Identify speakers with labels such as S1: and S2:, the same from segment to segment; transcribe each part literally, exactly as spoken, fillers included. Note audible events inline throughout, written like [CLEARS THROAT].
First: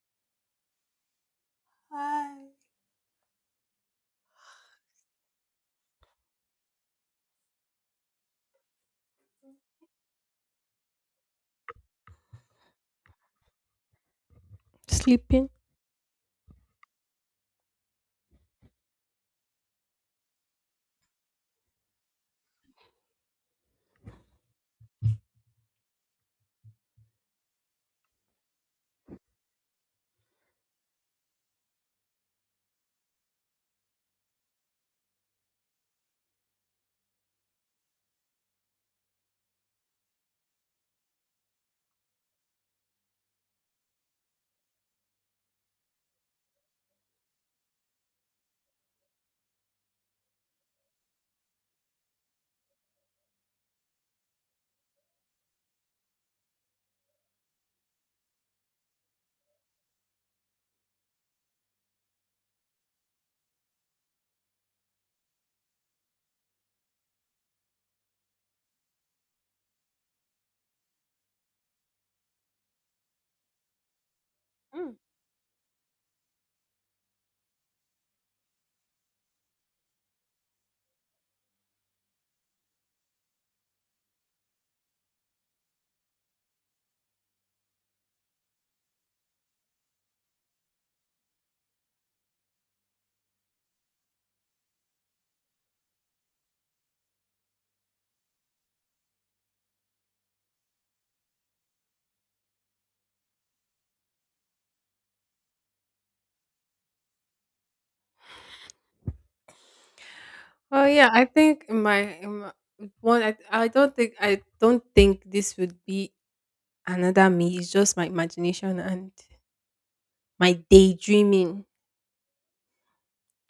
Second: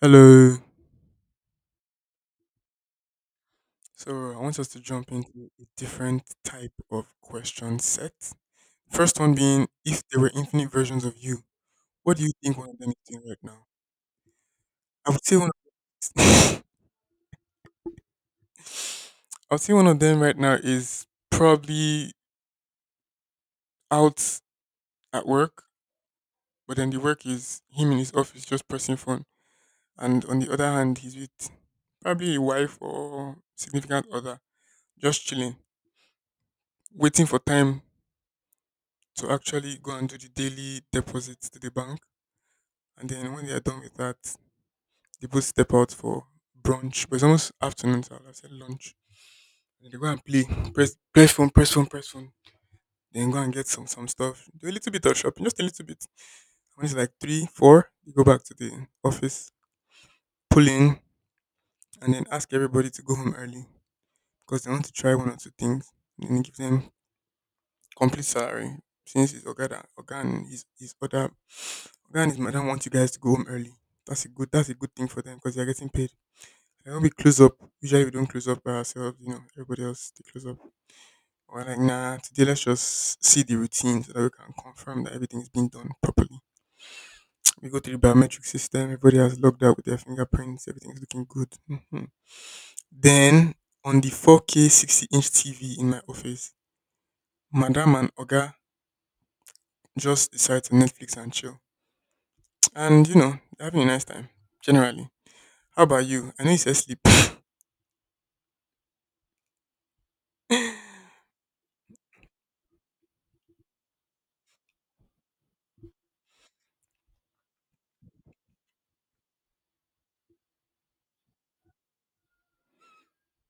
S1: Hello.
S2: Hi.
S1: So I want us to jump into a different type of question set. First one being, if there were infinite versions of you, what do you think one of them is doing right now? I would say
S2: Sleeping.
S1: one. Of, [LAUGHS] I would say one of them right now is probably out at work, but then the work is him in his office just pressing phone, and on the other hand, he's with probably a wife or significant other, just chilling, waiting for time to actually go and do the daily deposits to the bank. And then when they are done with that, they both step out for brunch. But it's almost afternoon, so I would have said lunch. And they go and play, press, press phone, press phone, press phone. Then go and get some some stuff. Do a little bit of shopping, just a little bit. When it's like three, four, you go back to the office, pull in, and then ask everybody to go home early because they want to try one or two things. And then give them complete salary since it's Ogada, Oga and his, his other Oga and his madam want you guys to go home early. That's a good that's a good thing for them because they're getting paid. And when we close up, usually we don't close up by ourselves, you know, everybody else they close up. We're like, nah, today let's just see the routine so that we can confirm that everything is being done properly. We go to the biometric system, everybody has logged out with their fingerprints, everything's looking good. hmm Then on the four K sixty inch T V in my office, Madam and Oga just decide to Netflix and chill. And you know, they're having a nice time, generally. How about you? I know you said sleep.
S2: Oh yeah,
S1: [LAUGHS]
S2: I think in my, in my one. I, I don't think I don't think this would be another me. It's just my imagination and my daydreaming.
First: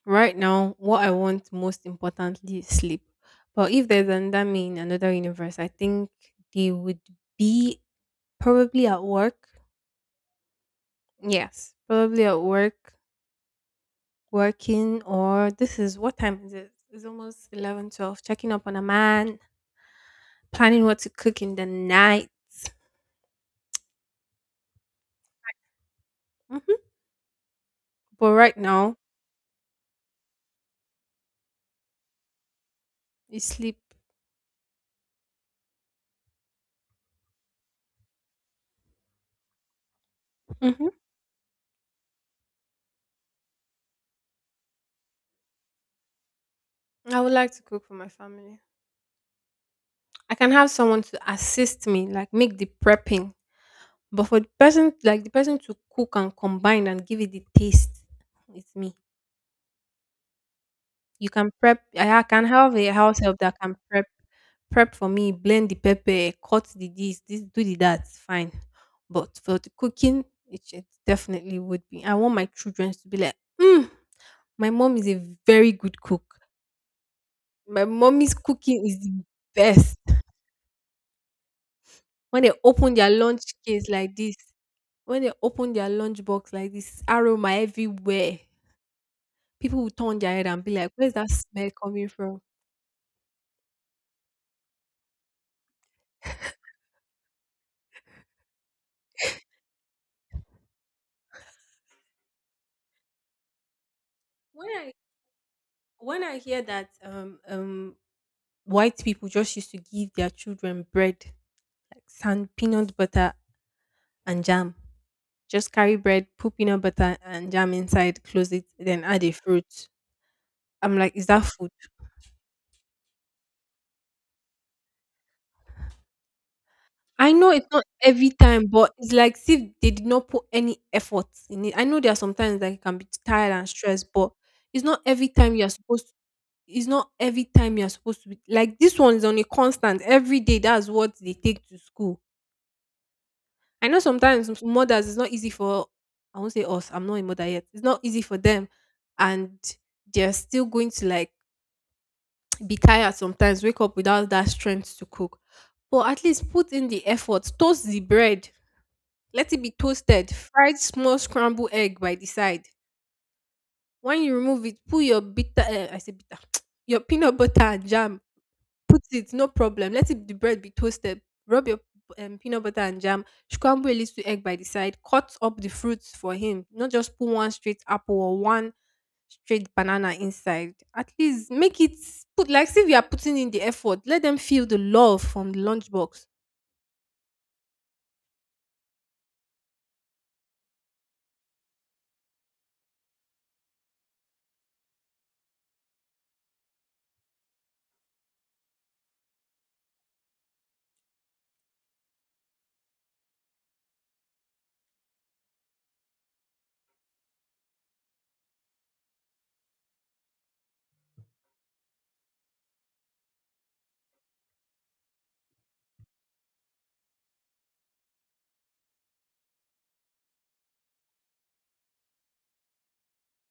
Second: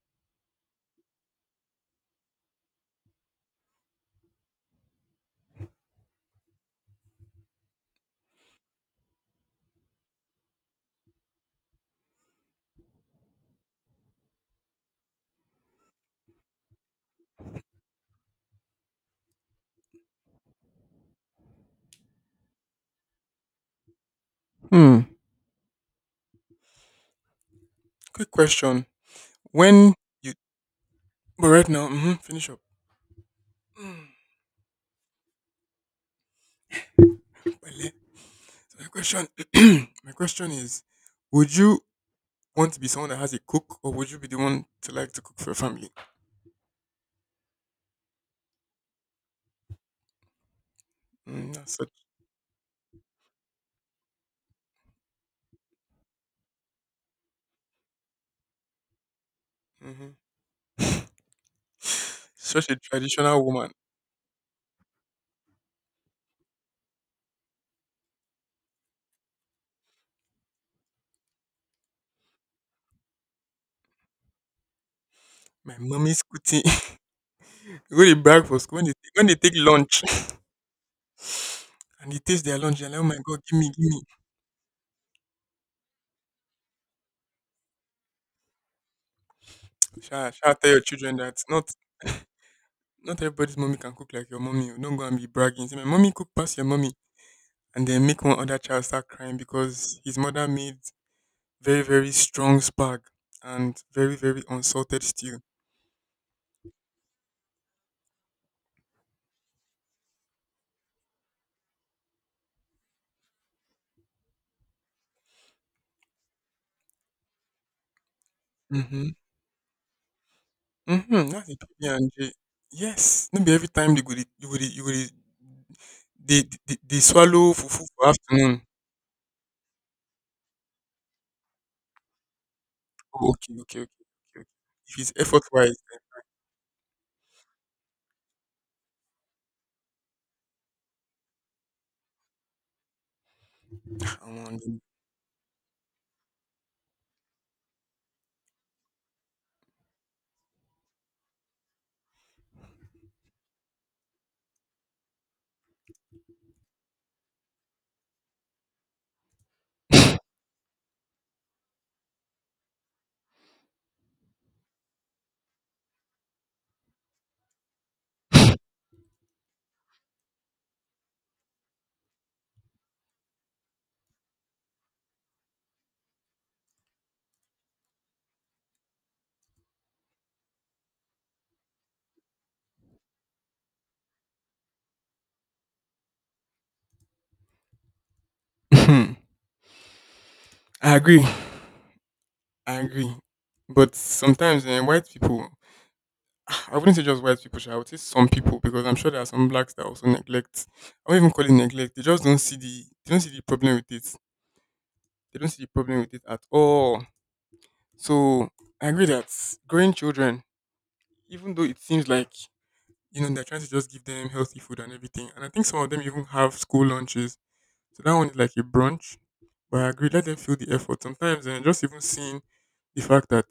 S2: Right now, what I want most importantly is sleep. But if there's another me in another universe, I think they would be probably at work. Yes, probably at work, working, or this is what time is it? It's almost eleven, twelve. Checking up on a man, planning what to cook in the night.
S1: Hmm.
S2: Hmm
S1: Quick
S2: But right
S1: question.
S2: now,
S1: When you But right now, hmm finish up.
S2: you sleep.
S1: Mm, Wale. so my question, [CLEARS THROAT] my question is,
S2: Hmm
S1: would you want to be someone that has a cook, or would you be the one to like to cook for your family?
S2: I would like to cook for my family. I can have someone to
S1: Mm, that's
S2: assist
S1: such,
S2: me, like make the prepping. But for the person, like the person to cook and combine and give it the taste, it's me.
S1: hmm
S2: You can prep. I I can
S1: such
S2: have
S1: a
S2: a house help
S1: traditional
S2: that
S1: woman.
S2: can prep, prep for me, blend the pepper, cut the this, this, do the that. Fine. But for the cooking, it, it definitely would be. I want my children to be like, mm. My mom is a very
S1: My
S2: good
S1: mommy's
S2: cook.
S1: cooking. [LAUGHS]
S2: My
S1: Go to
S2: mommy's
S1: brag for school
S2: cooking
S1: when they,
S2: is the
S1: when they take
S2: best.
S1: lunch, [LAUGHS] and they
S2: When
S1: taste
S2: they
S1: their lunch. You're
S2: open
S1: like, oh
S2: their
S1: my god,
S2: lunch
S1: give me, give
S2: case
S1: me.
S2: like this, when they open their lunch box like this, aroma everywhere. People will turn
S1: Shall
S2: their head
S1: shall
S2: and
S1: tell
S2: be
S1: your
S2: like, "Where's
S1: children
S2: that
S1: that not
S2: smell coming from?"
S1: not everybody's mommy can cook like your mommy. Oh. Don't go and be bragging. Say my mommy cook past your mommy, and then make one other child start crying because his mother made very very strong spag and very very
S2: When I
S1: unsalted stew.
S2: when I hear that um um white people just used to give their children bread, like sand, peanut butter, and jam. Just carry bread, put peanut butter and jam inside, close it, then
S1: Mhm.
S2: add a fruit. I'm like,
S1: Mhm.
S2: is that
S1: That's the
S2: food?
S1: P B and J. Yes. No be every time they go dey- you go dey- you go dey- they they they
S2: I
S1: swallow
S2: know it's
S1: fufu
S2: not
S1: for
S2: every
S1: afternoon.
S2: time, but it's like see if they did not put any effort in it. I know there are sometimes that you can be
S1: Oh,
S2: tired
S1: okay,
S2: and
S1: okay, okay,
S2: stressed, but
S1: okay. Okay.
S2: it's
S1: If
S2: not
S1: it's
S2: every
S1: effort
S2: time you're
S1: wise,
S2: supposed to, it's not every time you're supposed to be like this one is on a constant every day. That's what they take to school. I know
S1: [LAUGHS] I'm
S2: sometimes s-
S1: them.
S2: mothers it's not easy for, I won't say us, I'm not a mother yet. It's not easy for them and they're still going to like [TSK] be tired sometimes, wake up without that strength to cook. But at least put in the effort, toast the bread. Let it be toasted, fried small scrambled egg by the side. When you remove it, put your bitter, uh, I say bitter, [TSK] your peanut butter and jam. Put it, no problem. Let it, the bread be toasted. Rub your um, peanut butter and jam. Scramble a little egg by the side. Cut up the fruits for him. Not just put one straight apple or one straight banana inside. At least make it, put like see if you are putting in the effort. Let them feel the love from the lunchbox.
S1: Mhm. I agree. I agree. But sometimes eh, white people, [SIGHS] I wouldn't say just white people, sha, I would say some people because I'm sure there are some blacks that also neglect. I won't even call it neglect. They just don't see the they don't see the problem with it. They don't see the problem with it at all. So I agree that growing children, even though it seems like you know they're trying to just give them healthy food and everything, and I think some of them even have school lunches. So that one is like a brunch. But I agree, let them feel the effort. Sometimes and just even seeing the fact that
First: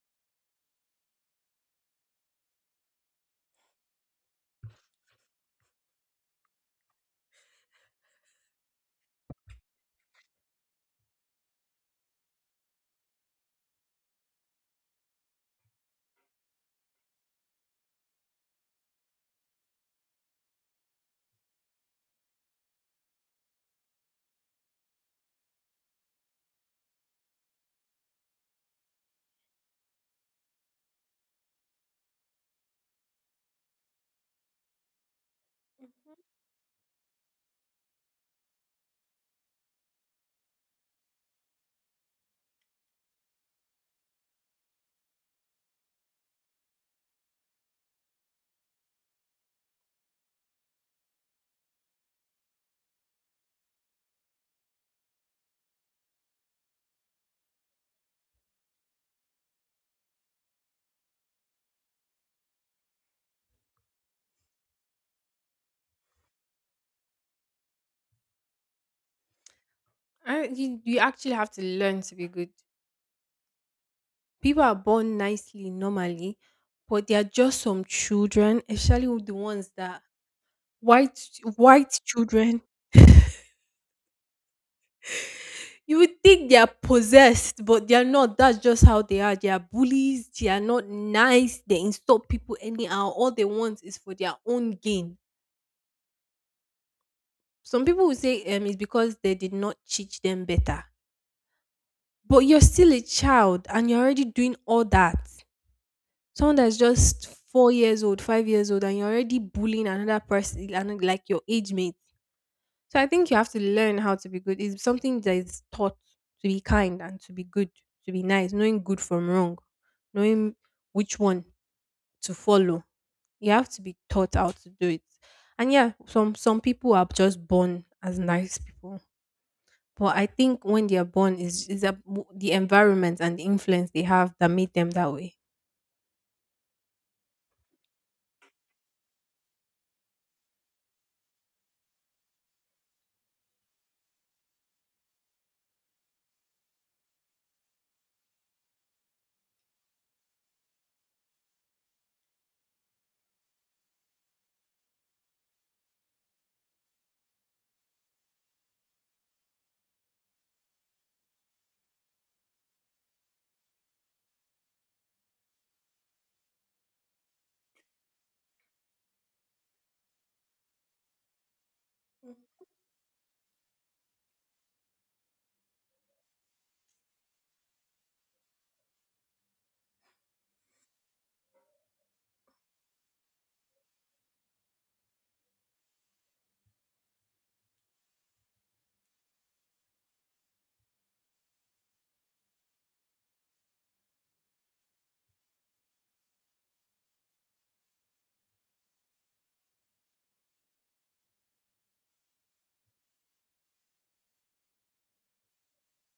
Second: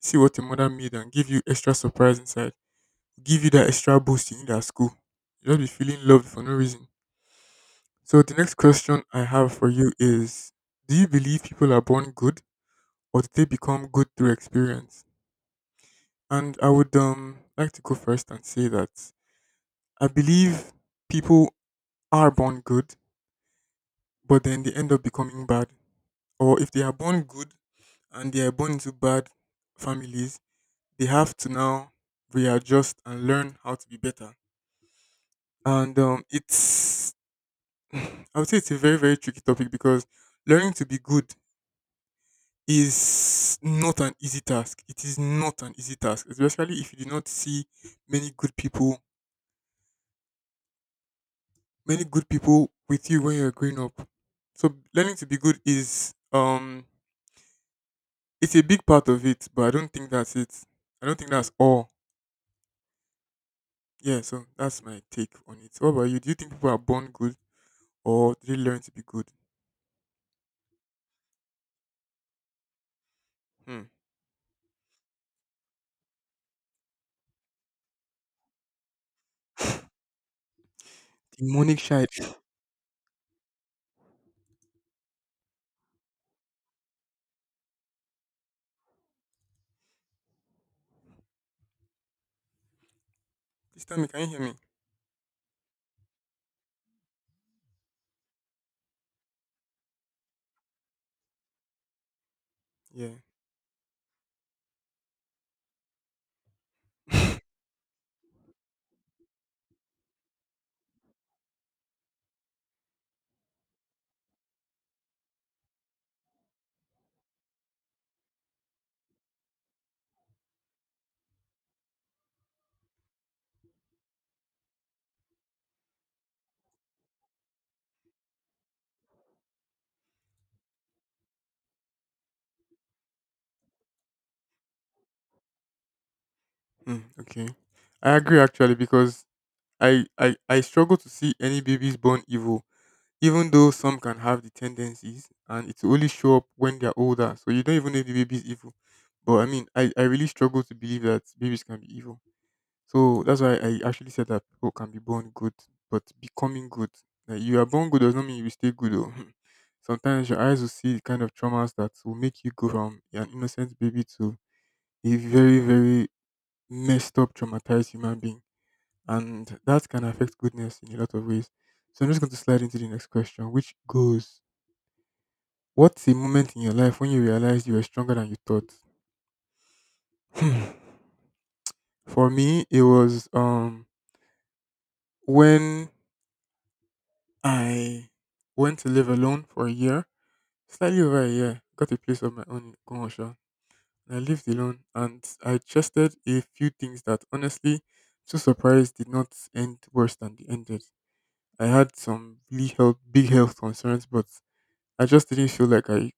S1: see what your mother made and give you extra surprise inside, give you that extra boost you need at school. You'll just be feeling loved for no reason. So the next question I have for you is: Do you believe people are born good, or did they become good through experience? And I would um like to go first and say that I believe people are born good, but then they end up becoming bad. Or if they are born good and they are born into bad families, they have to now readjust and learn how to be better. And um, it's [SIGHS] I would say it's a very very tricky topic because learning to be good is not an easy task. It is not an easy task, especially if you do not see many good people many good people with you when you're growing up. So learning to be good is um it's a big part of it, but I don't think that's it. I don't think that's all. Yeah, so that's my take on it. What about you? Do you think people are born good or do they learn to be good?
S2: I, you, you actually have to learn to be good.
S1: Hmm.
S2: People are born nicely normally, but there are just some children, especially with the ones that white
S1: Demonic
S2: white
S1: shy.
S2: children. You would think they are possessed, but they are not. That's just how they are. They are bullies. They are not nice. They insult people anyhow. All they want
S1: Please tell
S2: is
S1: me,
S2: for
S1: can you
S2: their
S1: hear me?
S2: own gain. Some people will say um, it's because they did not teach them better. But you're still a
S1: Yeah.
S2: child and you're already doing all that. Someone that's just
S1: [LAUGHS]
S2: four years old, five years old, and you're already bullying another person, and like your age mate. So I think you have to learn how to be good. It's something that is taught, to be kind and to be good, to be nice, knowing good from wrong, knowing which one to follow. You have to be taught how to do it. And yeah, some some people are just born as nice people. But I think when they are born, is is the environment and the influence they have that made them that way.
S1: Hmm, okay. I agree actually because I, I I struggle to see any babies born evil. Even though some can have the tendencies and it will only show up when they're older. So you don't even know if the baby is evil. But I mean, I, I really struggle to believe that babies can be evil. So that's why I actually said that people can be born good, but becoming good. Like you are born good does not mean you will stay good. Or [LAUGHS] sometimes your eyes will see the kind of traumas that will make you go from an innocent baby to a very, very messed up, traumatized human being. And that can affect goodness in a lot of ways. So I'm just going to slide into the next question, which goes: What's a moment in your life when you realized you were stronger than you thought? [LAUGHS] Hmm. For me, it was um when I went to live alone for a year, slightly over a year, got a place of my own in Kongosha. And I lived alone and I trusted a few things that honestly, to surprise, did not end worse than they ended. I had some really health, big health concerns, but I just didn't feel like I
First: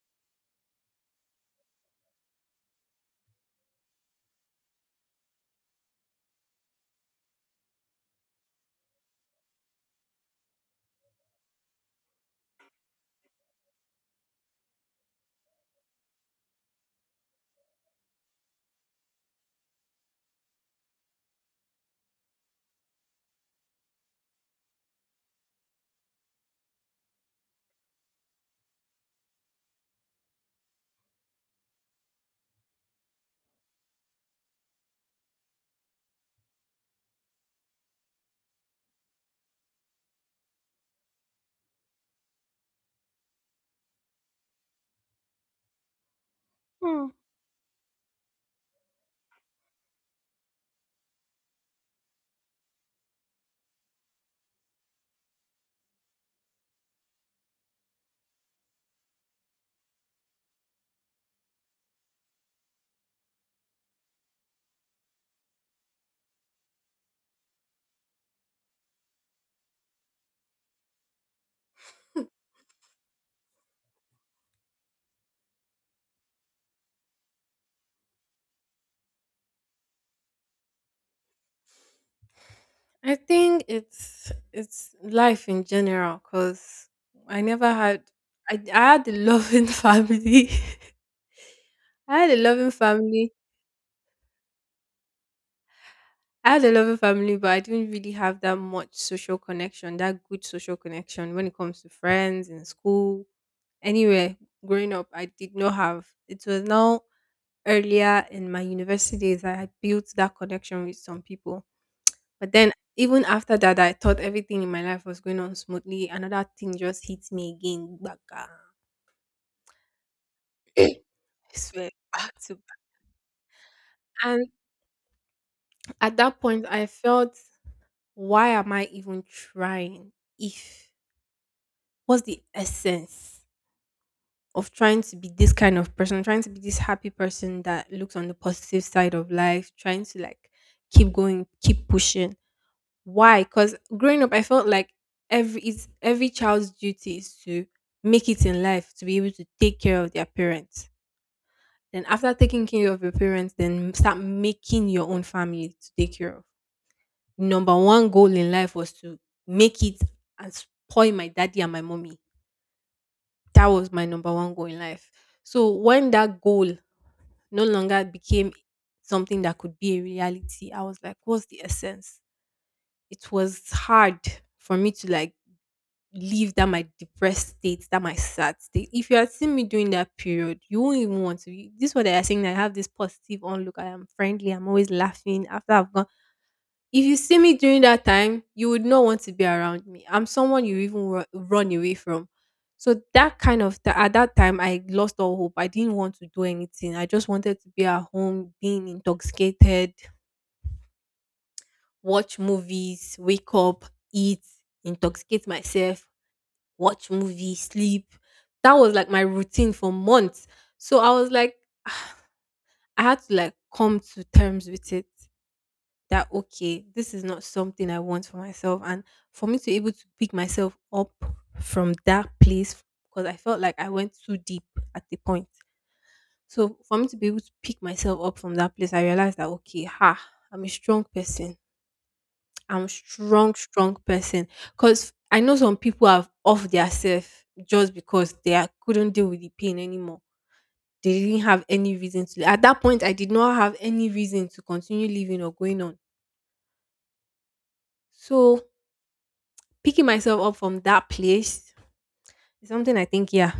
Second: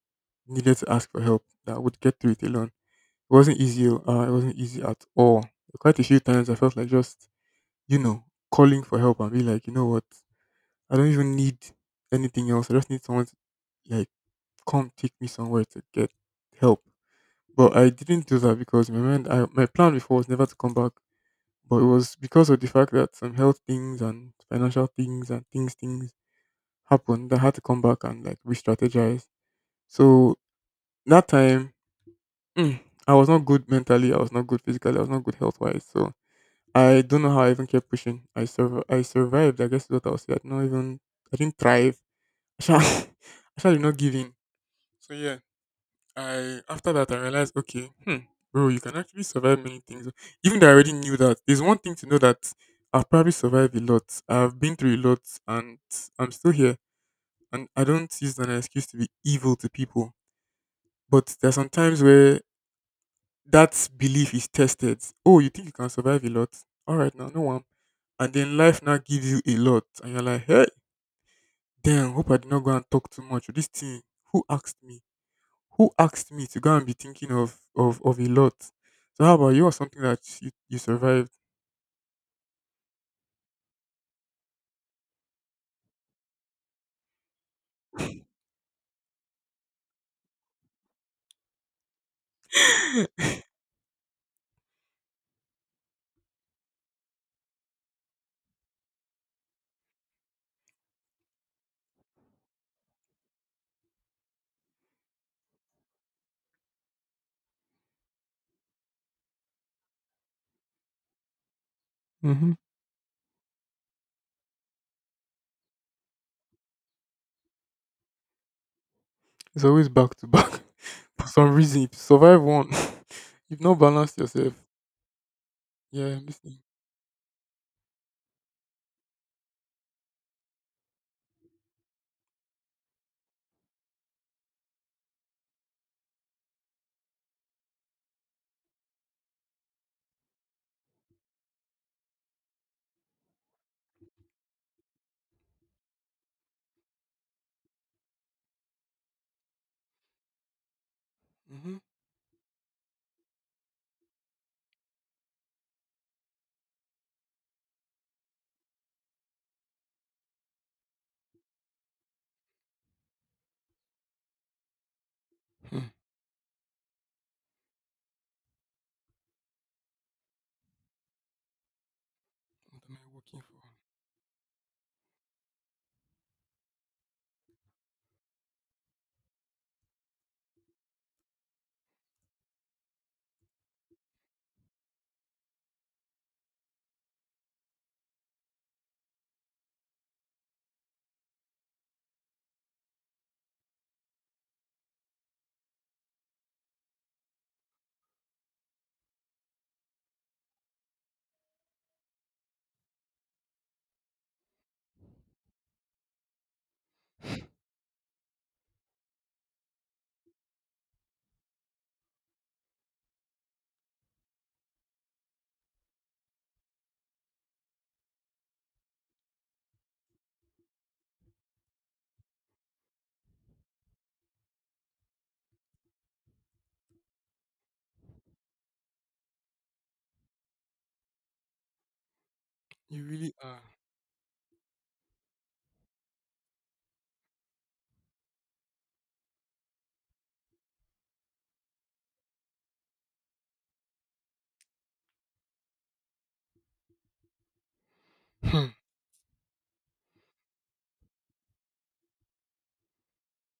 S1: needed to ask for help, that I would get through it alone. It wasn't easy. oh, Uh, it wasn't easy at all. Quite a few times I felt like just, you know, calling for help and be like, you know what? I don't even need anything else. I just need someone to like come take me somewhere to get help. But I didn't do that because in my mind, I, my plan before was never to come back. But it was because of the fact that some health things and financial things and things things happened that I had to come back and like re-strategize. So that time, mm, I was not good mentally. I was not good physically. I was not good health wise. So I don't know how I even kept pushing. I sur- I survived. I guess is what I'll say. I did not even. I didn't thrive. [LAUGHS] I shall. I shall did not give in. So yeah, I after
S2: Hmm.
S1: that I realized, okay, hmm, bro, you can actually survive many things. Even though I already knew that, there's one thing to know that I've probably survived a lot. I've been through a lot, and I'm still here. And I don't use that as an excuse to be evil to people. But there are some times where that belief is tested. Oh, you think you can survive a lot? All right, now no one. And then life now gives you a lot, and you're like, hey, damn, hope I did not go and talk too much. This thing, who asked me? Who asked me to go and be thinking of of of a lot? So how about you or something that you, you survived? [LAUGHS]
S2: I think it's it's life in general because I never had, I, I had a loving [LAUGHS] family. I had a loving family. I had a loving family, but I didn't really have that much social connection, that good social connection when it comes to friends in school, anywhere growing up. I did not have. It was now earlier in my university days that I built that connection with some people. But
S1: Hmm.
S2: then even after that, I thought everything in my life was going on smoothly. Another thing just hit me again. Gbaka.
S1: It's always back to back.
S2: I
S1: [LAUGHS] For some reason,
S2: swear,
S1: if you
S2: back
S1: survive
S2: to
S1: one,
S2: back.
S1: [LAUGHS] you've not balanced
S2: And
S1: yourself. Yeah,
S2: at
S1: I'm
S2: that
S1: listening.
S2: point, I felt, why am I even trying? If, what's the essence of trying to be this kind of person, trying to be this happy person that looks on the positive side of life, trying to like keep going, keep pushing. Why? Because growing up, I felt like every, it's every child's duty is to make it in life to be able to take care of their parents.
S1: Mm-hmm.
S2: Then after taking care of your parents, then start making your own family to take care of. Number one goal in life was to make it and spoil my daddy and my mommy. That was my number one goal in life. So
S1: Hmm. What am
S2: when that goal no longer became something that could be a reality, I was like, what's the essence?
S1: I
S2: It
S1: working for?
S2: was hard for me to like leave that my depressed state, that my sad state. If you had seen me during that period, you won't even want to. You, this is what they are saying, that I have this positive onlook. I am friendly. I'm always laughing after I've gone. If you see me during that time, you would not want to be around me. I'm someone you even ru- run away from. So that kind of th- at that time, I lost all hope. I didn't want to do anything. I just wanted to be at home, being intoxicated, watch movies, wake up, eat, intoxicate myself, watch movie, sleep. That was like my routine for months. So I was like, [SIGHS] I had to like come to terms with it that okay, this is not something I want for myself. And for me to be able to pick myself up from that place, because I felt like I went too deep at the point. So for me to be able to pick myself up from that place, I realized that okay, ha, I'm a strong person. I'm
S1: You really
S2: strong,
S1: are.
S2: strong person. Cause I know some people have off their self just because they are, couldn't deal with the pain anymore. They didn't have any reason to. At that point, I did not have any reason to continue living or going on. So
S1: Hmm.
S2: picking myself up from that place is something I think. Yeah,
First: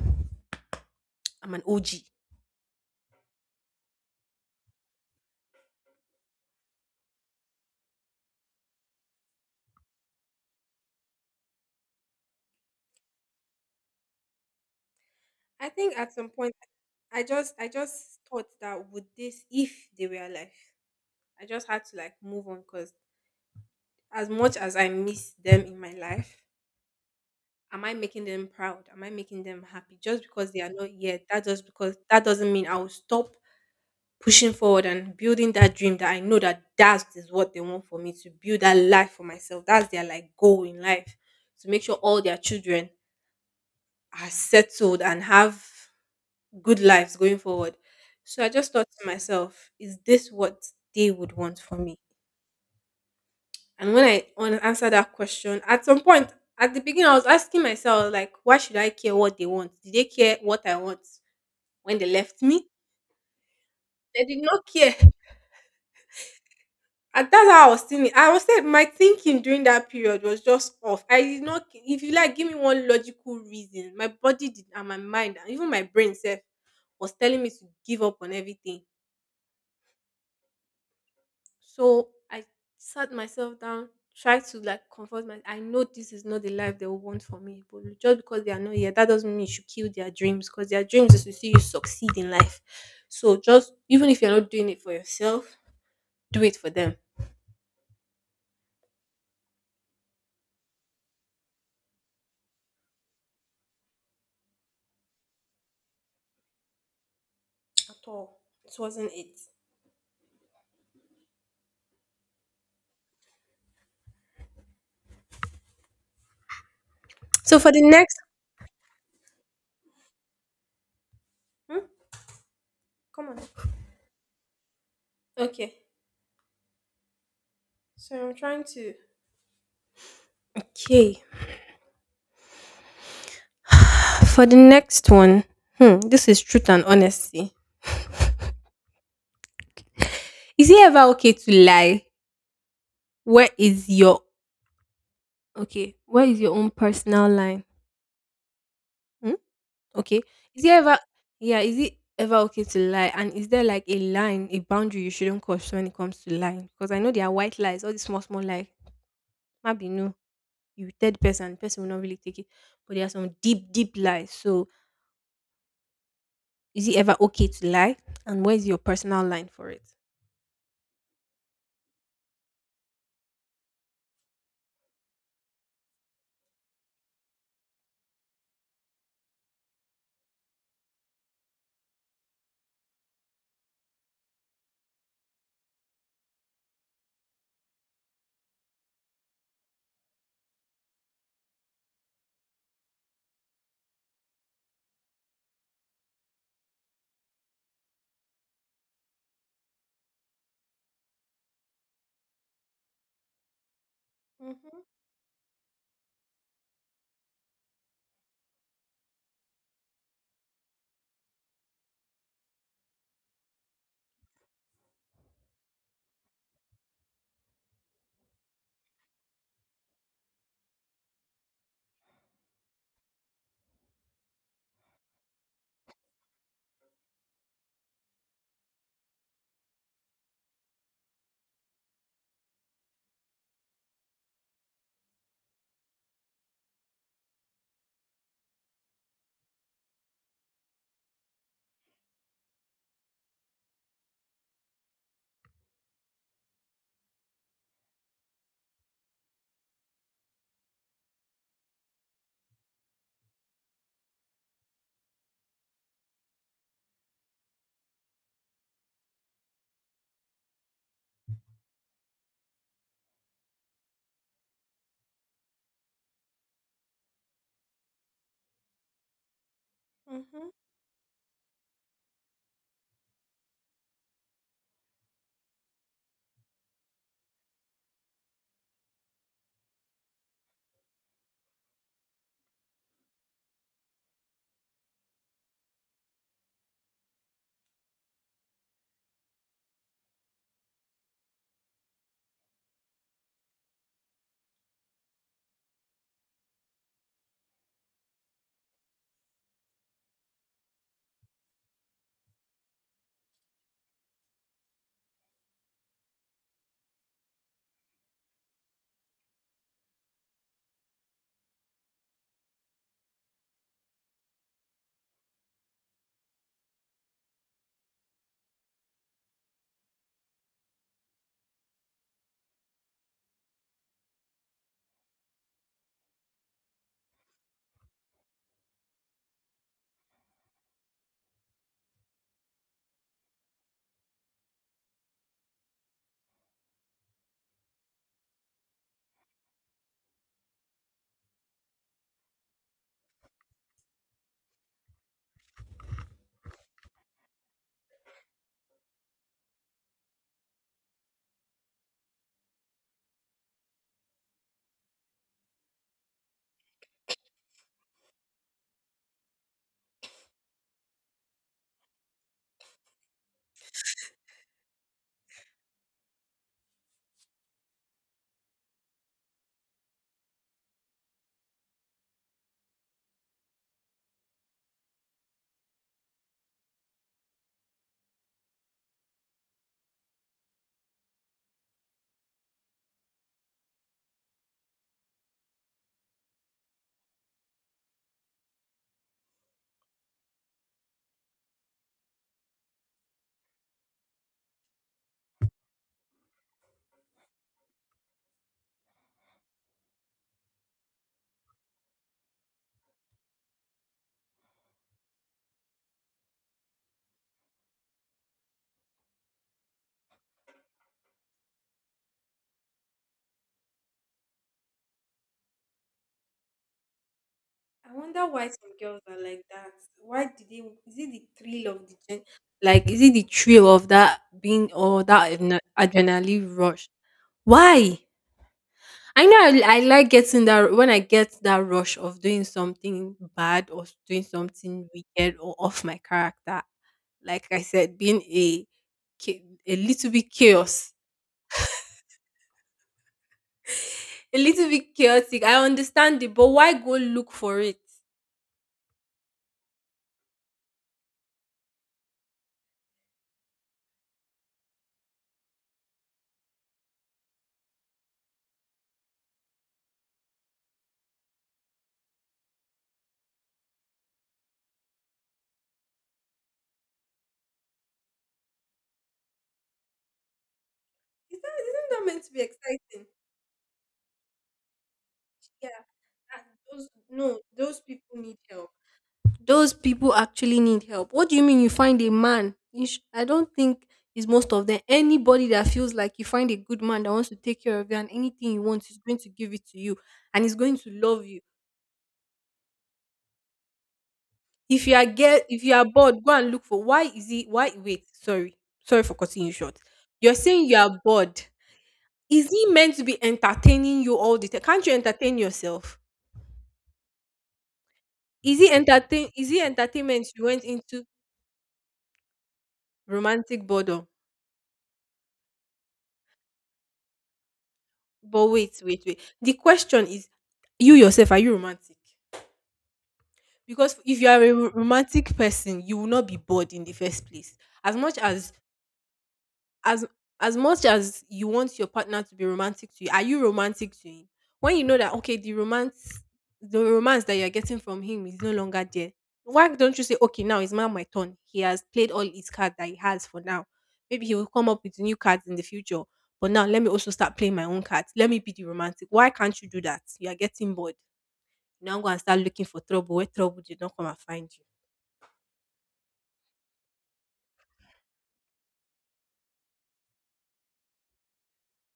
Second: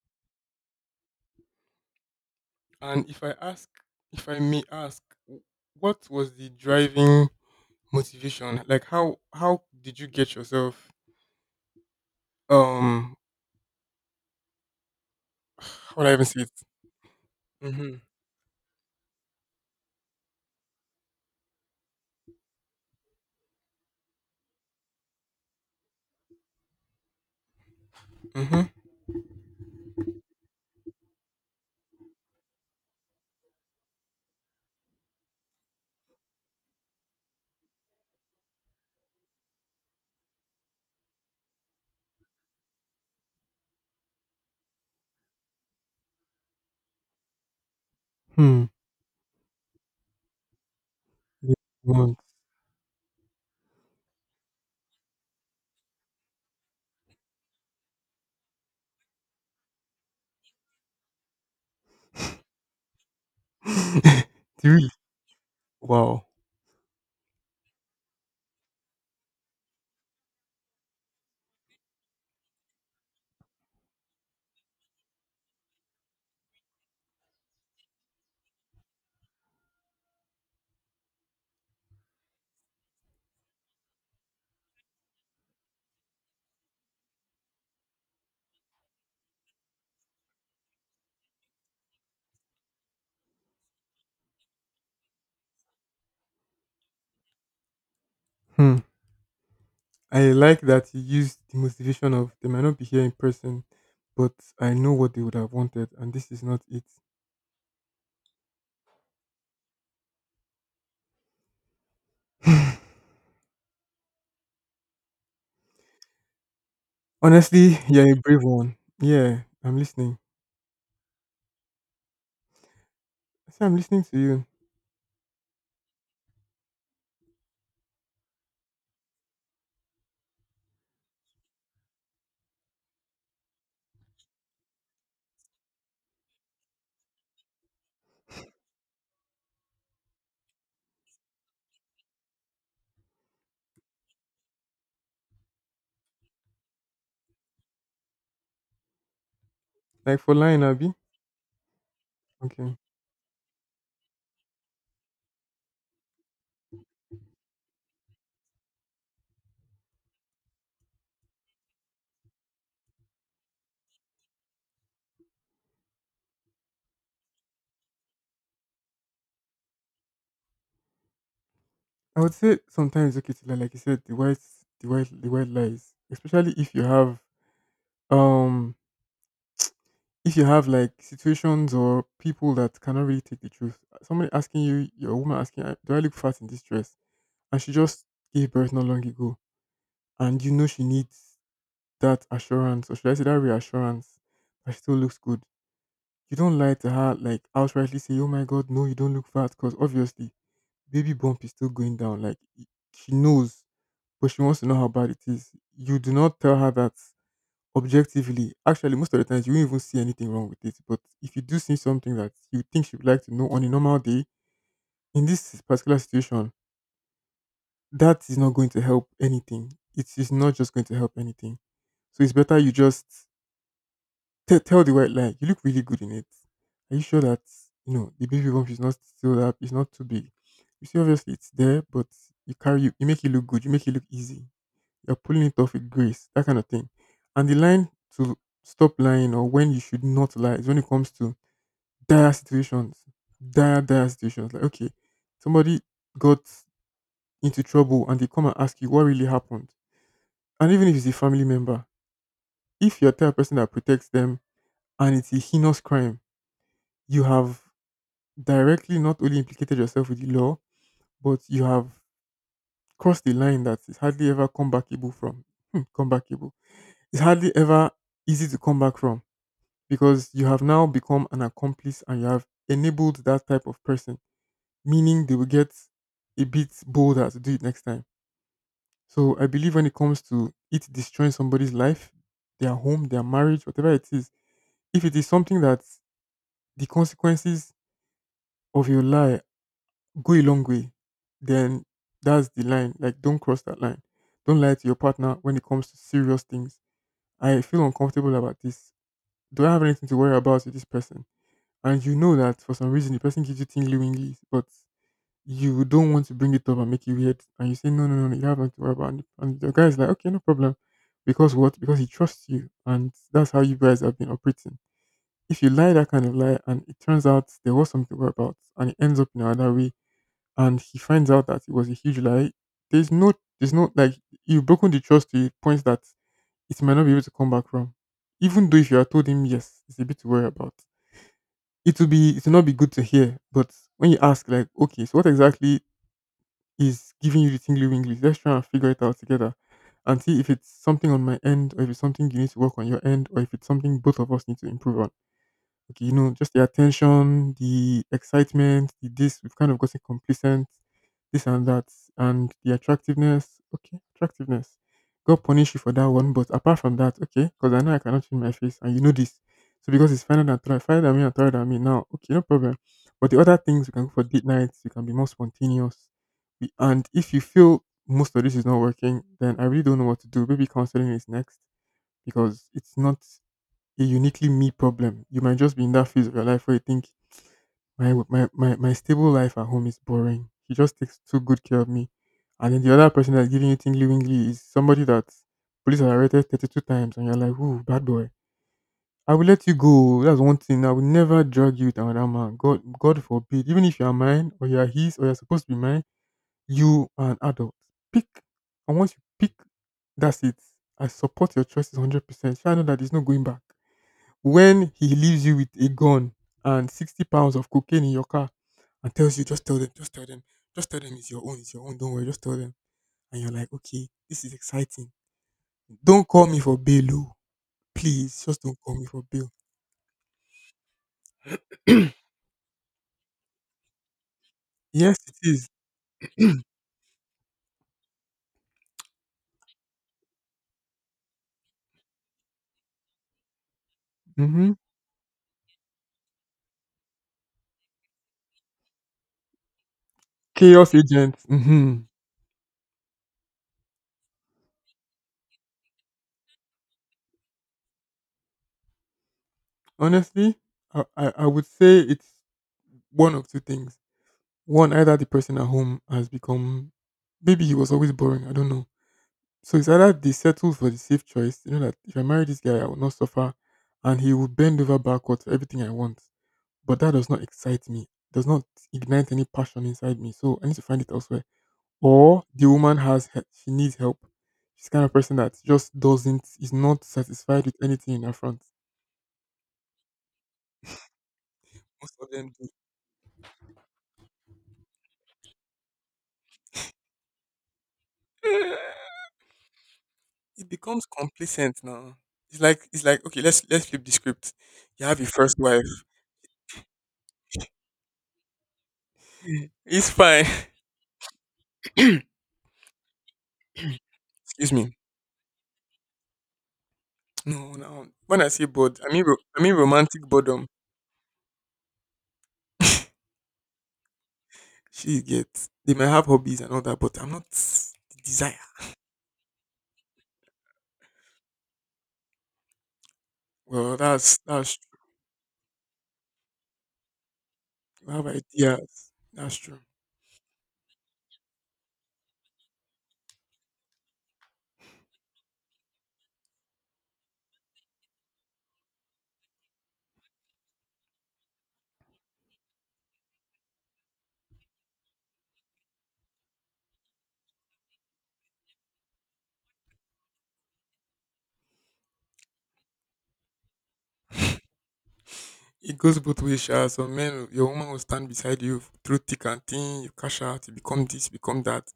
S2: I'm an O G.
S1: And if I ask, if I may ask, w- what was the driving motivation? Like how how did you get yourself um [SIGHS]
S2: I
S1: how
S2: think
S1: would I
S2: at
S1: even
S2: some
S1: say it?
S2: point, I just, I
S1: Mm-hmm.
S2: just thought that with this, if they were alive, I just had to like move on because as much as I miss them in my life, am I making them
S1: Mm-hmm.
S2: proud? Am I making them happy? Just because they are not yet, that just because that doesn't mean I will stop pushing forward and building that dream that I know that that is what they want for me, to build that life for myself. That's their like goal in life to make sure all their children are settled and have good lives going forward. So I
S1: Hmm.
S2: just thought to myself, is this what they would
S1: Yeah,
S2: want for me?
S1: want.
S2: And when I want answer that question, at some point at the beginning, I was asking myself, like, why should I care what they want? Did they care what I want when they left me? They did
S1: [LAUGHS]
S2: not
S1: Three.
S2: care.
S1: Wow.
S2: And that's how I was thinking. I was saying my thinking during that period was just off. I did not, if you like, give me one logical reason. My body did, and my mind, and even my brain self was telling me to give up on everything. So I sat myself down, tried to like comfort my, I know this is not the life they will want for me, but just because they are not here, that doesn't mean you should kill their dreams because their dreams is to see you succeed in life. So just even if you're not doing it for yourself, do it for them.
S1: Hmm. I like that you used the motivation of they might not be here in person, but I know what they would have wanted, and this is not it.
S2: At all. It wasn't it.
S1: [SIGHS]
S2: So for
S1: Honestly,
S2: the
S1: you're a
S2: next,
S1: brave one. Yeah, I'm listening.
S2: hmm? Come on.
S1: I say I'm listening to you.
S2: Okay. So I'm trying to, okay. [SIGHS] For the next one, hmm, this is truth and honesty. Is it ever okay to lie? Where is your, okay, where is your own personal line? Hmm?
S1: Like
S2: Okay,
S1: for lying,
S2: is it
S1: Abby.
S2: ever yeah? Is it ever okay
S1: Okay.
S2: to lie? And is there like a line, a boundary you shouldn't cross when it comes to lying? Because I know there are white lies, all these small small lies. Maybe no, you tell the person, the person will not really take it. But there are some deep deep lies. So is it ever okay to lie? And where is your personal line for it?
S1: I would say sometimes okay to like, like you said, the white the white the white lies, especially if you have um if you have like situations or people that cannot really take the truth. Somebody asking you, your woman asking, "Uh, do I look fat in this dress?" And she just gave birth not long ago, and you know she needs that assurance, or should I say that reassurance, that she still looks good. You don't lie to her like outrightly say, oh my god, no, you don't look fat, because obviously baby bump is still going down. Like she knows but she wants to know
S2: Mm-hmm.
S1: how bad it is. You do not tell her that objectively. Actually, most of the times you won't even see anything wrong with it. But if you do see something that you think she would like to know on a normal day, in this particular situation, that is not going to help anything. It is not just going to help anything. So it's better you just te- tell the white lie. You look really good in it. Are you sure that you know the baby bump is not still up? It's not too big. You see, obviously it's there, but you carry you you make it look good. You make it look easy. You're pulling it off with grace, that kind of thing. And the line to stop lying or when you should not lie is when it comes to dire situations, dire, dire situations. Like, okay, somebody got into trouble and they come and ask you what really happened. And even if it's a family member, if you're the type of person that protects them and it's a heinous crime, you have directly not only implicated yourself with the law, but you have crossed the line that is hardly ever comebackable from. Hmm, comebackable. It's hardly ever easy to come back from because you have now become an accomplice and you have enabled that type of person, meaning they will get a bit bolder to do it next time. So I believe when it comes to it destroying somebody's life, their home, their marriage, whatever it is, if it is something that the consequences of your lie go a long way, then that's the line. Like, don't cross that line. Don't lie to your partner when it comes to serious things. I feel uncomfortable about this. Do I have anything to worry about with this person? And you know that for some reason the person gives you tingly winglies, but you don't want to bring it up and make it weird, and you say no, no, no, no, you have nothing to worry about, and and the guy is like, okay, no problem, because what? Because he trusts you, and that's how you guys have been operating. If you lie that kind of lie, and it turns out there was something to worry about, and it ends up in another way, and he finds out that it was a huge lie, there's no, there's no like you've broken the trust to a point that it might not be able to come back from. Even though if you had told him yes, it's a bit to worry about, it will be it will not be good to hear. But when you ask, like, okay, so what exactly is giving you the tingly winglies? Let's try and figure it out together and see if it's something on my end or if it's something you need to work on your end or if it's something both of us need to improve on. Okay, you know, just the attention, the excitement, the this, we've kind of gotten complacent, this and that, and the attractiveness. Okay, attractiveness. God punish you for that one, but apart from that, okay, because I know I cannot change my face, and you know this. So because it's finer than third, finer than me and taller than me now, okay, no problem. But the other things, we can go for date nights, you can be more spontaneous. We, and if you feel most of this is not working, then I really don't know what to do. Maybe counseling is next because it's not a uniquely me problem. You might just be in that phase of your life where you think my my my, my stable life at home is boring. He just takes too good care of me. And then the other person that's giving you tingly wingly is somebody that police have arrested thirty two times and you're like, ooh, bad boy. I will let you go. That's one thing. I will never drag you with another man. God God forbid. Even if you are mine or you are his or you're supposed to be mine, you are an adult. Pick, and once you pick, that's it. I support your choices one hundred percent. Sure, I know that there's no going back. When he leaves you with a gun and sixty pounds of cocaine in your car and tells you, just tell them, just tell them, just tell them it's your own, it's your own, don't worry, just tell them. And you're like, okay, this is exciting. Don't call me for bail, oh.
S2: I wonder
S1: Please,
S2: why
S1: just
S2: some
S1: don't call
S2: girls
S1: me for
S2: are like
S1: bail.
S2: that. Why do they? Is it the thrill of the gen? Like, is it the thrill of that being or
S1: Yes,
S2: that
S1: it
S2: adre-
S1: is.
S2: adrenaline rush? Why? I know I, I like getting that when I get that rush of doing something bad or doing
S1: Mm-hmm.
S2: something wicked or off my character. Like I said, being a cha- a little bit chaos,
S1: Chaos agent. Mm-hmm.
S2: a little bit chaotic. I understand it, but why go look for it?
S1: Honestly, I, I, I would say it's one of two things. One, either the person at home has become, maybe he was always boring, I don't know. So it's either they settle for the safe choice, you know that if I marry this guy, I will not suffer, and he will bend over backwards for everything I want. But that does not excite me, does not ignite any passion inside me. So I need to find it
S2: Is
S1: elsewhere.
S2: that, isn't that meant to be
S1: Or the woman
S2: exciting?
S1: has he- she needs help. She's the kind of person that
S2: Yeah,
S1: just
S2: that
S1: doesn't is
S2: those
S1: not
S2: no,
S1: satisfied with
S2: those
S1: anything
S2: people
S1: in her
S2: need
S1: front.
S2: help. Those people actually need help. What do you mean you find a
S1: Most of them
S2: man?
S1: do.
S2: You sh- I don't think is most of them. Anybody that feels like you find a good man that wants to take care of you and anything you
S1: Eh,
S2: want is going to give it to you and is
S1: it
S2: going to
S1: becomes
S2: love you.
S1: complacent now. It's like it's like okay, let's let's flip the script.
S2: If you
S1: You
S2: are
S1: have your
S2: get
S1: first
S2: if you are
S1: wife.
S2: bored, go and look for why is he why wait, sorry. Sorry for cutting you short.
S1: It's
S2: You're
S1: fine.
S2: saying you
S1: [LAUGHS]
S2: are bored. Is he meant to be entertaining you all the time?
S1: Excuse
S2: Can't you
S1: me.
S2: entertain yourself?
S1: No, no. When I
S2: Is
S1: say
S2: he
S1: bored, I mean
S2: entertain
S1: ro-
S2: is he
S1: I mean romantic
S2: entertainment you went
S1: boredom.
S2: into romantic boredom.
S1: She gets they might have hobbies and all that, but I'm not the
S2: But
S1: desire.
S2: wait, wait, wait, the question is, you yourself, are you romantic?
S1: Well,
S2: Because if you
S1: that's
S2: are a ro-
S1: that's true.
S2: romantic person, you will not be bored in the first place. As
S1: You
S2: much
S1: have
S2: as
S1: ideas. That's true.
S2: as as much as you want your partner to be romantic to you, are you romantic to him? When you know that okay, the romance the romance that you're getting from him is no longer there. Why don't you say, okay, now it's now my turn? He has played all his cards that he has for now. Maybe he will come up with new cards in the future. But now let me also start playing my own cards. Let me be the romantic. Why can't you do that? You are getting bored. You now go and start looking for trouble where trouble did not come and find you.
S1: It goes both ways, Sha. Some men, your woman will stand beside you through thick and thin. You cash out, you become this, become that,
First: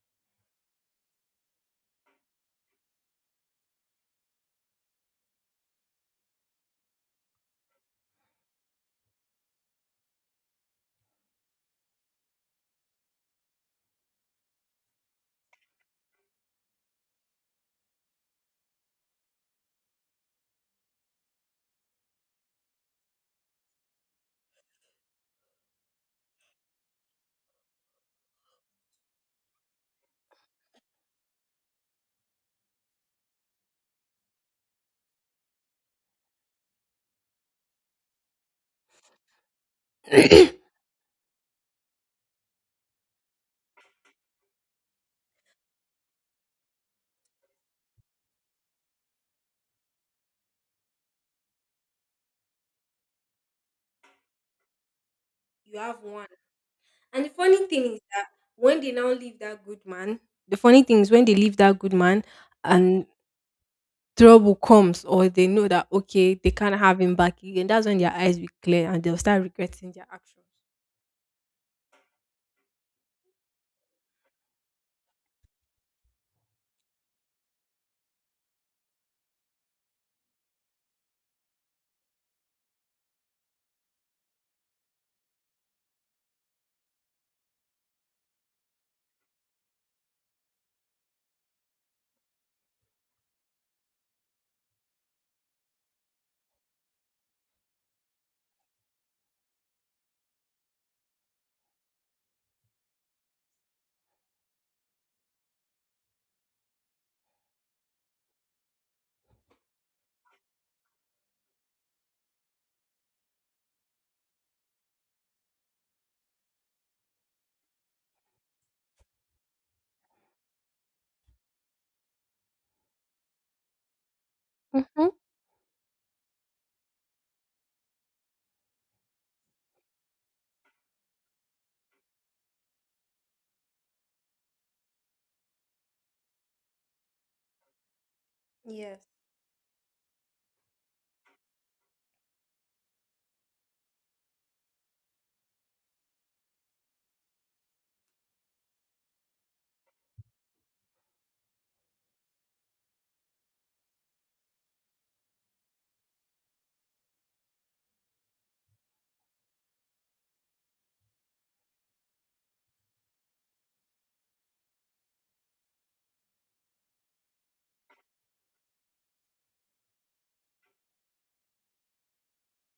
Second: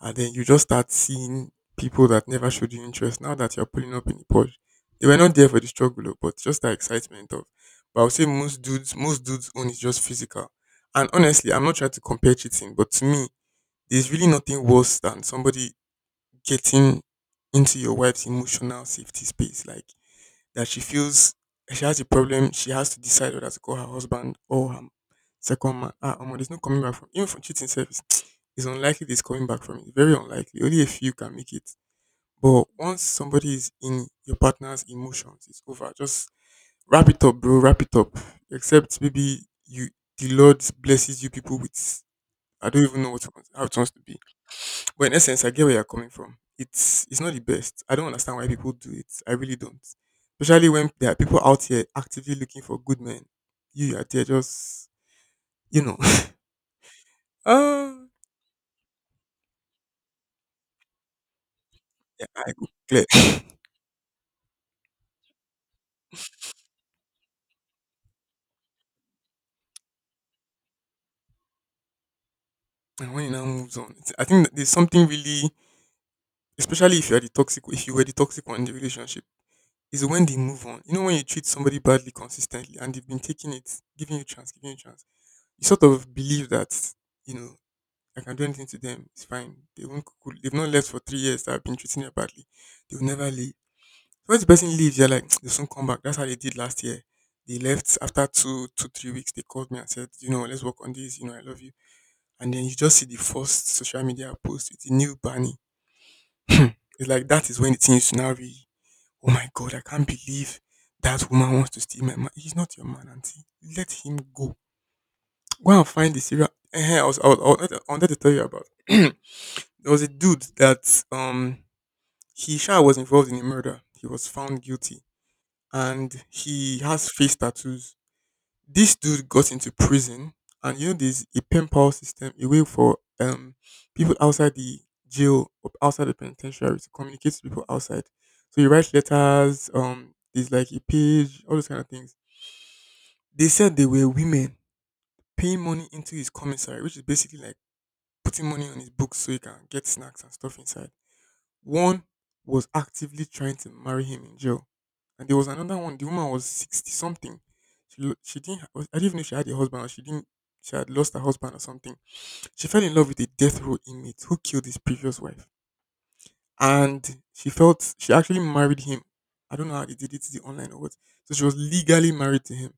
S1: and then you just start seeing people that never showed you interest. Now that you're pulling up in the Porsche, they were not there for the struggle, oh, but just the excitement of. But I would say most dudes, most dudes own is just physical. And honestly, I'm not trying to compare cheating, but to me, there's really nothing worse than somebody getting into your wife's emotional safety space, like that she feels she has a problem, she has to decide whether to call her husband or her second man. Ah, um, there's no coming back from even from cheating service. [TSK] It's unlikely there's coming back from it. Very unlikely. Only a few can make it. But once somebody is in your partner's emotions, it's over. Just wrap it up, bro. Wrap it up. Except maybe you, the Lord blesses you people with. I don't even know what how it wants to be. But in essence, I get where you're coming from. It's it's not the best. I don't understand why people do it. I really don't. Especially when there are people out here actively looking for good men. You are there just
S2: You
S1: you know.
S2: have one.
S1: [LAUGHS]
S2: And the funny
S1: Ah,
S2: thing is that when they now leave that good man, the funny thing is when they leave that good man
S1: I go clear.
S2: and trouble comes, or they know that okay,
S1: [LAUGHS]
S2: they can't have him back again, that's when their eyes will clear and they'll start regretting their actions.
S1: And when it now moves on, it's- I think that there's something really, especially if you're the toxic, if you were the toxic one in the relationship, is when they move on. You know, when you treat somebody badly consistently and they've been taking it, giving you chance, giving you chance, you sort of believe that, you know, I can do anything to them. It's fine. They won't cool. They've not left for three years. That I've been treating them badly. They will never leave. Once the person leaves, you're like, [TSK] they'll soon come back. That's how they did last year. They left after two, two, three weeks. They called me and said, you know, let's work on this. You know, I love you. And then you just see the first social media post with the new Barney. [CLEARS THROAT] It's like that is when the thing used to now be, oh my God, I can't believe that woman wants to steal my man. He's not your man, auntie. Let him go. Go and find the serial. eh, eh, I was, I was, I was I wanted to tell you about. [CLEARS THROAT] There was a dude that um he sure was involved in a murder. He was found guilty
S2: Hmm.
S1: and he has face tattoos. This dude got into prison and you know there's a pen pal system, a way for um people outside the jail or outside the penitentiary to communicate to people outside. So you write
S2: Yes.
S1: letters, um there's like a page, all those kind of things. They said they were women paying money into his commissary, which is basically like putting money on his books so he can get snacks and stuff inside. One was actively trying to marry him in jail, and there was another one. The woman was sixty something. She lo- she didn't. Ha- I didn't even know if she had a husband or she didn't. She had lost her husband or something. She fell in love with a death row inmate who killed his previous wife, and she felt she actually married him. I don't know how they did it, is it online or what? So she was legally married to him,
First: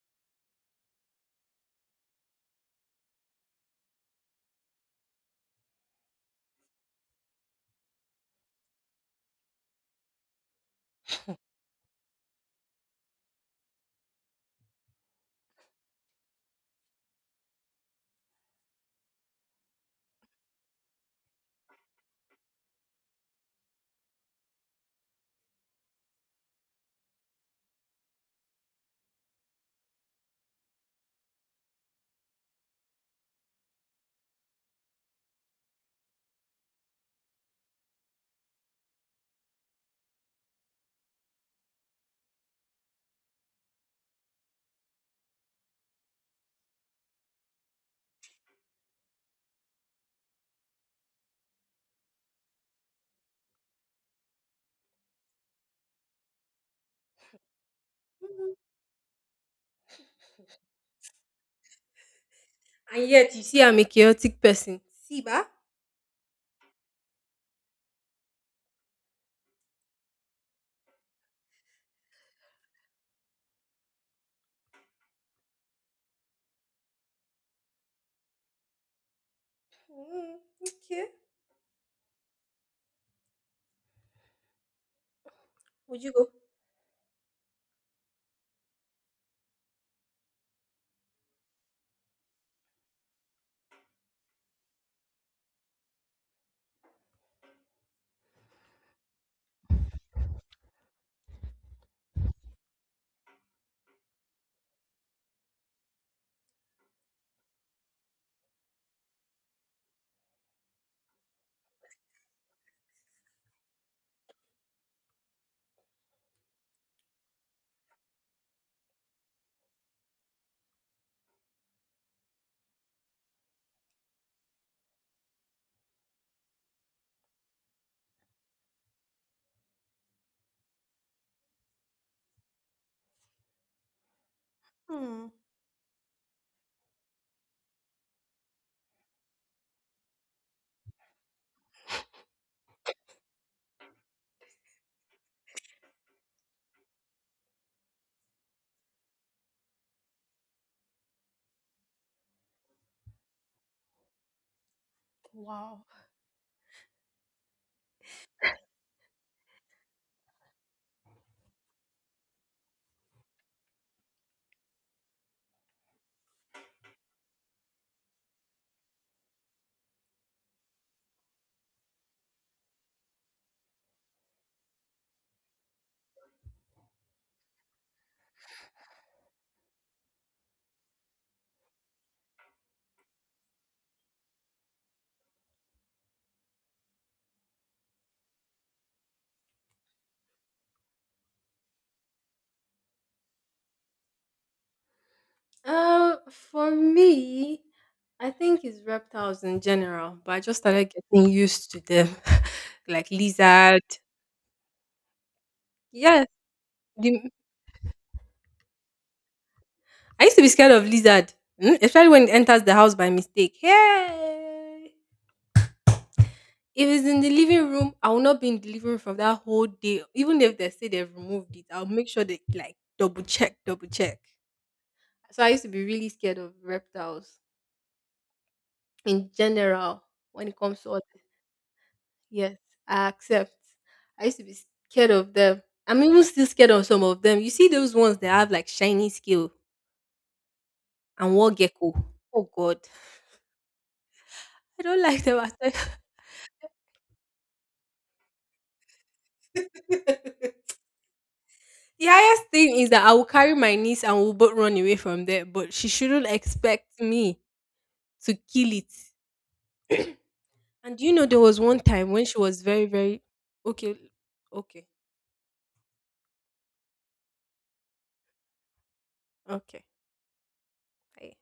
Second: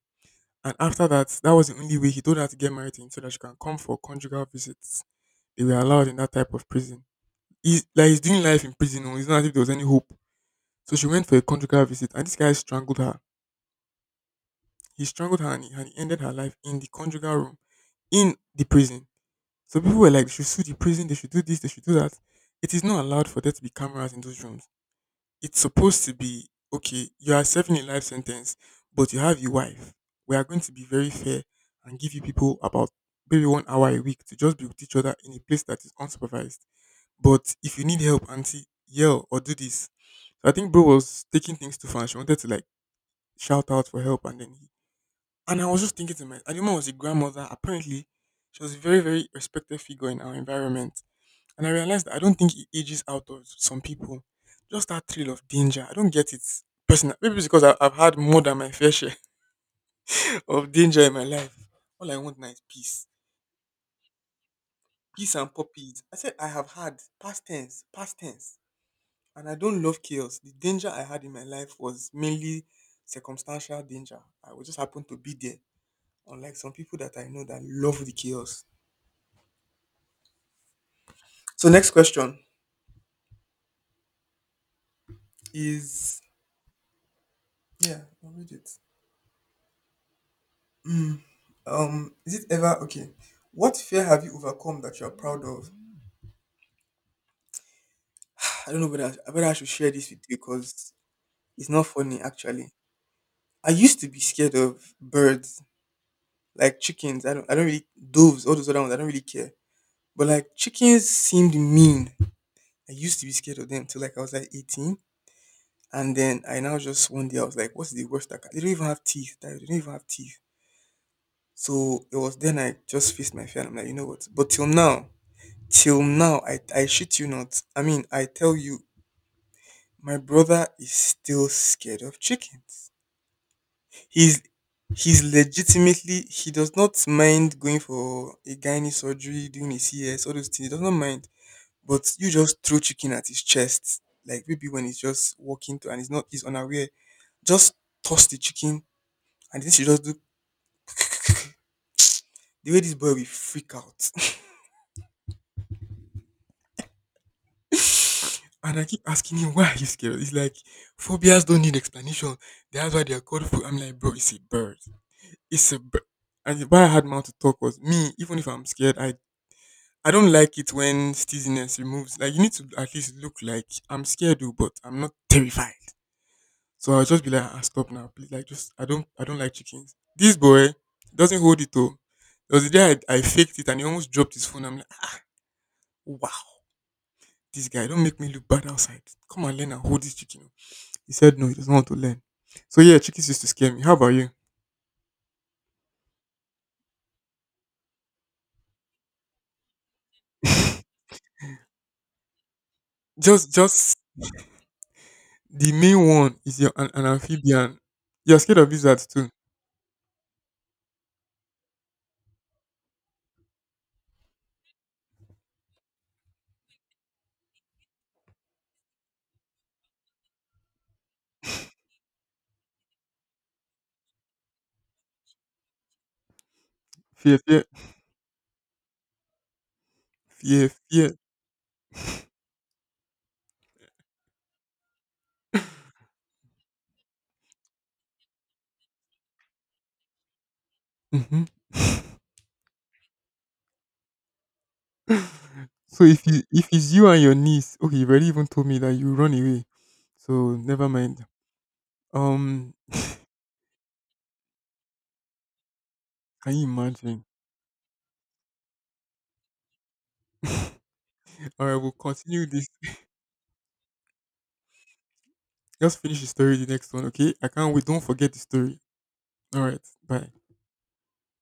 S1: and after that, that was the only way he told her to get married to him so that she can come for conjugal visits. They were allowed in that type of prison. He's like he's doing life in prison. oh, It's not as if there was any hope, so she went for a conjugal visit, and this guy strangled her. He strangled her and he, and he ended her life in the conjugal room in the prison. So people were like, they should sue the prison, they should do this, they should do that. It is not allowed for there to be cameras in those rooms. It's supposed to be okay, you are serving a life sentence, but you have your wife. We are going to be very fair and give you people about maybe one hour a week to just be with each other in a place that is unsupervised. But if you need help, auntie, yell or do this. So I think bro was taking things too far. And She wanted to like shout out for help, and then he and I was just thinking to myself, and the woman was a grandmother. Apparently, she was a very, very respected figure in our environment. And I realized that I don't think it ages out of some people. Just that thrill of danger. I don't get it personally. Maybe it's because I, I've had more than my fair share [LAUGHS] of danger in my life. All I want now is peace.
S2: And yet you see I'm a chaotic person. See
S1: Peace
S2: ba?
S1: and puppies. I said I have had, past tense, past tense. And I don't love chaos. The danger I had in my life was mainly circumstantial danger. I would just happen to be there. Unlike some people that I know that love the chaos.
S2: Mm, okay.
S1: So next question
S2: Would you
S1: is,
S2: go?
S1: yeah, I'll read it. Mm, um, is it ever okay? What fear have you overcome that you're proud of? I don't know whether I whether I should share this with you because it's not funny actually. I used to be scared of birds, like chickens. I don't I don't really, doves, all those other ones, I don't really care. But like chickens seemed mean. I used to be scared of them till like I was like eighteen. And then I now just one day I was like, what's the worst that can, they don't even have teeth. They don't even have teeth. So it was then I just faced my fear and I'm like, you know what? But till now, till now, I, I shit you not. I mean, I tell you, my brother is still scared of chickens. He's he's
S2: Hmm.
S1: legitimately, he does not mind going for a gynae surgery, doing a C S, all those things. He does not mind. But you just throw chicken at his chest, like maybe when he's just walking to and he's not he's unaware. Just toss the chicken, and this you just do, the way this boy will freak out.
S2: Wow.
S1: And I keep asking him, why are you scared? He's like, phobias don't need explanation. That's why they're called phobia. I'm like, bro, it's a bird. It's a bird. And the- why I had mouth to talk was me, even if I'm scared, I, I don't like it when steaziness removes. Like, you need to at least look like I'm scared, though, but I'm not terrified. So I'll just be like, ah, stop now, please. Like, just, I don't, I don't like chickens. This boy doesn't hold it, though. There was a day I, I faked it and he almost dropped his phone. I'm like, "Ah, wow, this guy, don't make me look bad outside. Come and learn and hold this chicken." He said no, he doesn't want to learn. So yeah, chickies used to scare me. How about you?
S2: Uh, for me, I think it's reptiles in general, but I just started
S1: [LAUGHS]
S2: getting used to them, [LAUGHS] like
S1: Just
S2: lizard.
S1: just the main
S2: Yeah,
S1: one is your an, an
S2: the
S1: amphibian. You're scared of lizards too.
S2: I used to be scared of lizard, mm, especially when it enters the house by mistake. Hey! If it's in the living room, I will not be in the living room for that whole day. Even if they say they've removed it, I'll make sure they like double check, double check. So I used to be really scared of
S1: Fear,
S2: reptiles
S1: fear,
S2: in general when it
S1: fear,
S2: comes to all
S1: fear.
S2: this. Yes, I accept. I used to be scared of them. I'm even still scared of some of them. You see those ones that have like shiny scale and
S1: Hmm.
S2: war gecko. Oh God, I don't like them
S1: [LAUGHS]
S2: at all. [LAUGHS]
S1: So if you if it's you and your niece, okay, you've already even told me that you run away. So
S2: [LAUGHS]
S1: never mind.
S2: The highest
S1: Um,
S2: thing is that I will carry my niece and we'll both run away from there, but she shouldn't
S1: can you
S2: expect
S1: imagine?
S2: me to kill it. And you know there was
S1: All right,
S2: one
S1: we'll
S2: time when she
S1: continue
S2: was
S1: this.
S2: very, very okay, okay,
S1: Just finish the story the next one, okay? I can't wait. Don't forget the story. All right,
S2: okay.
S1: bye.
S2: I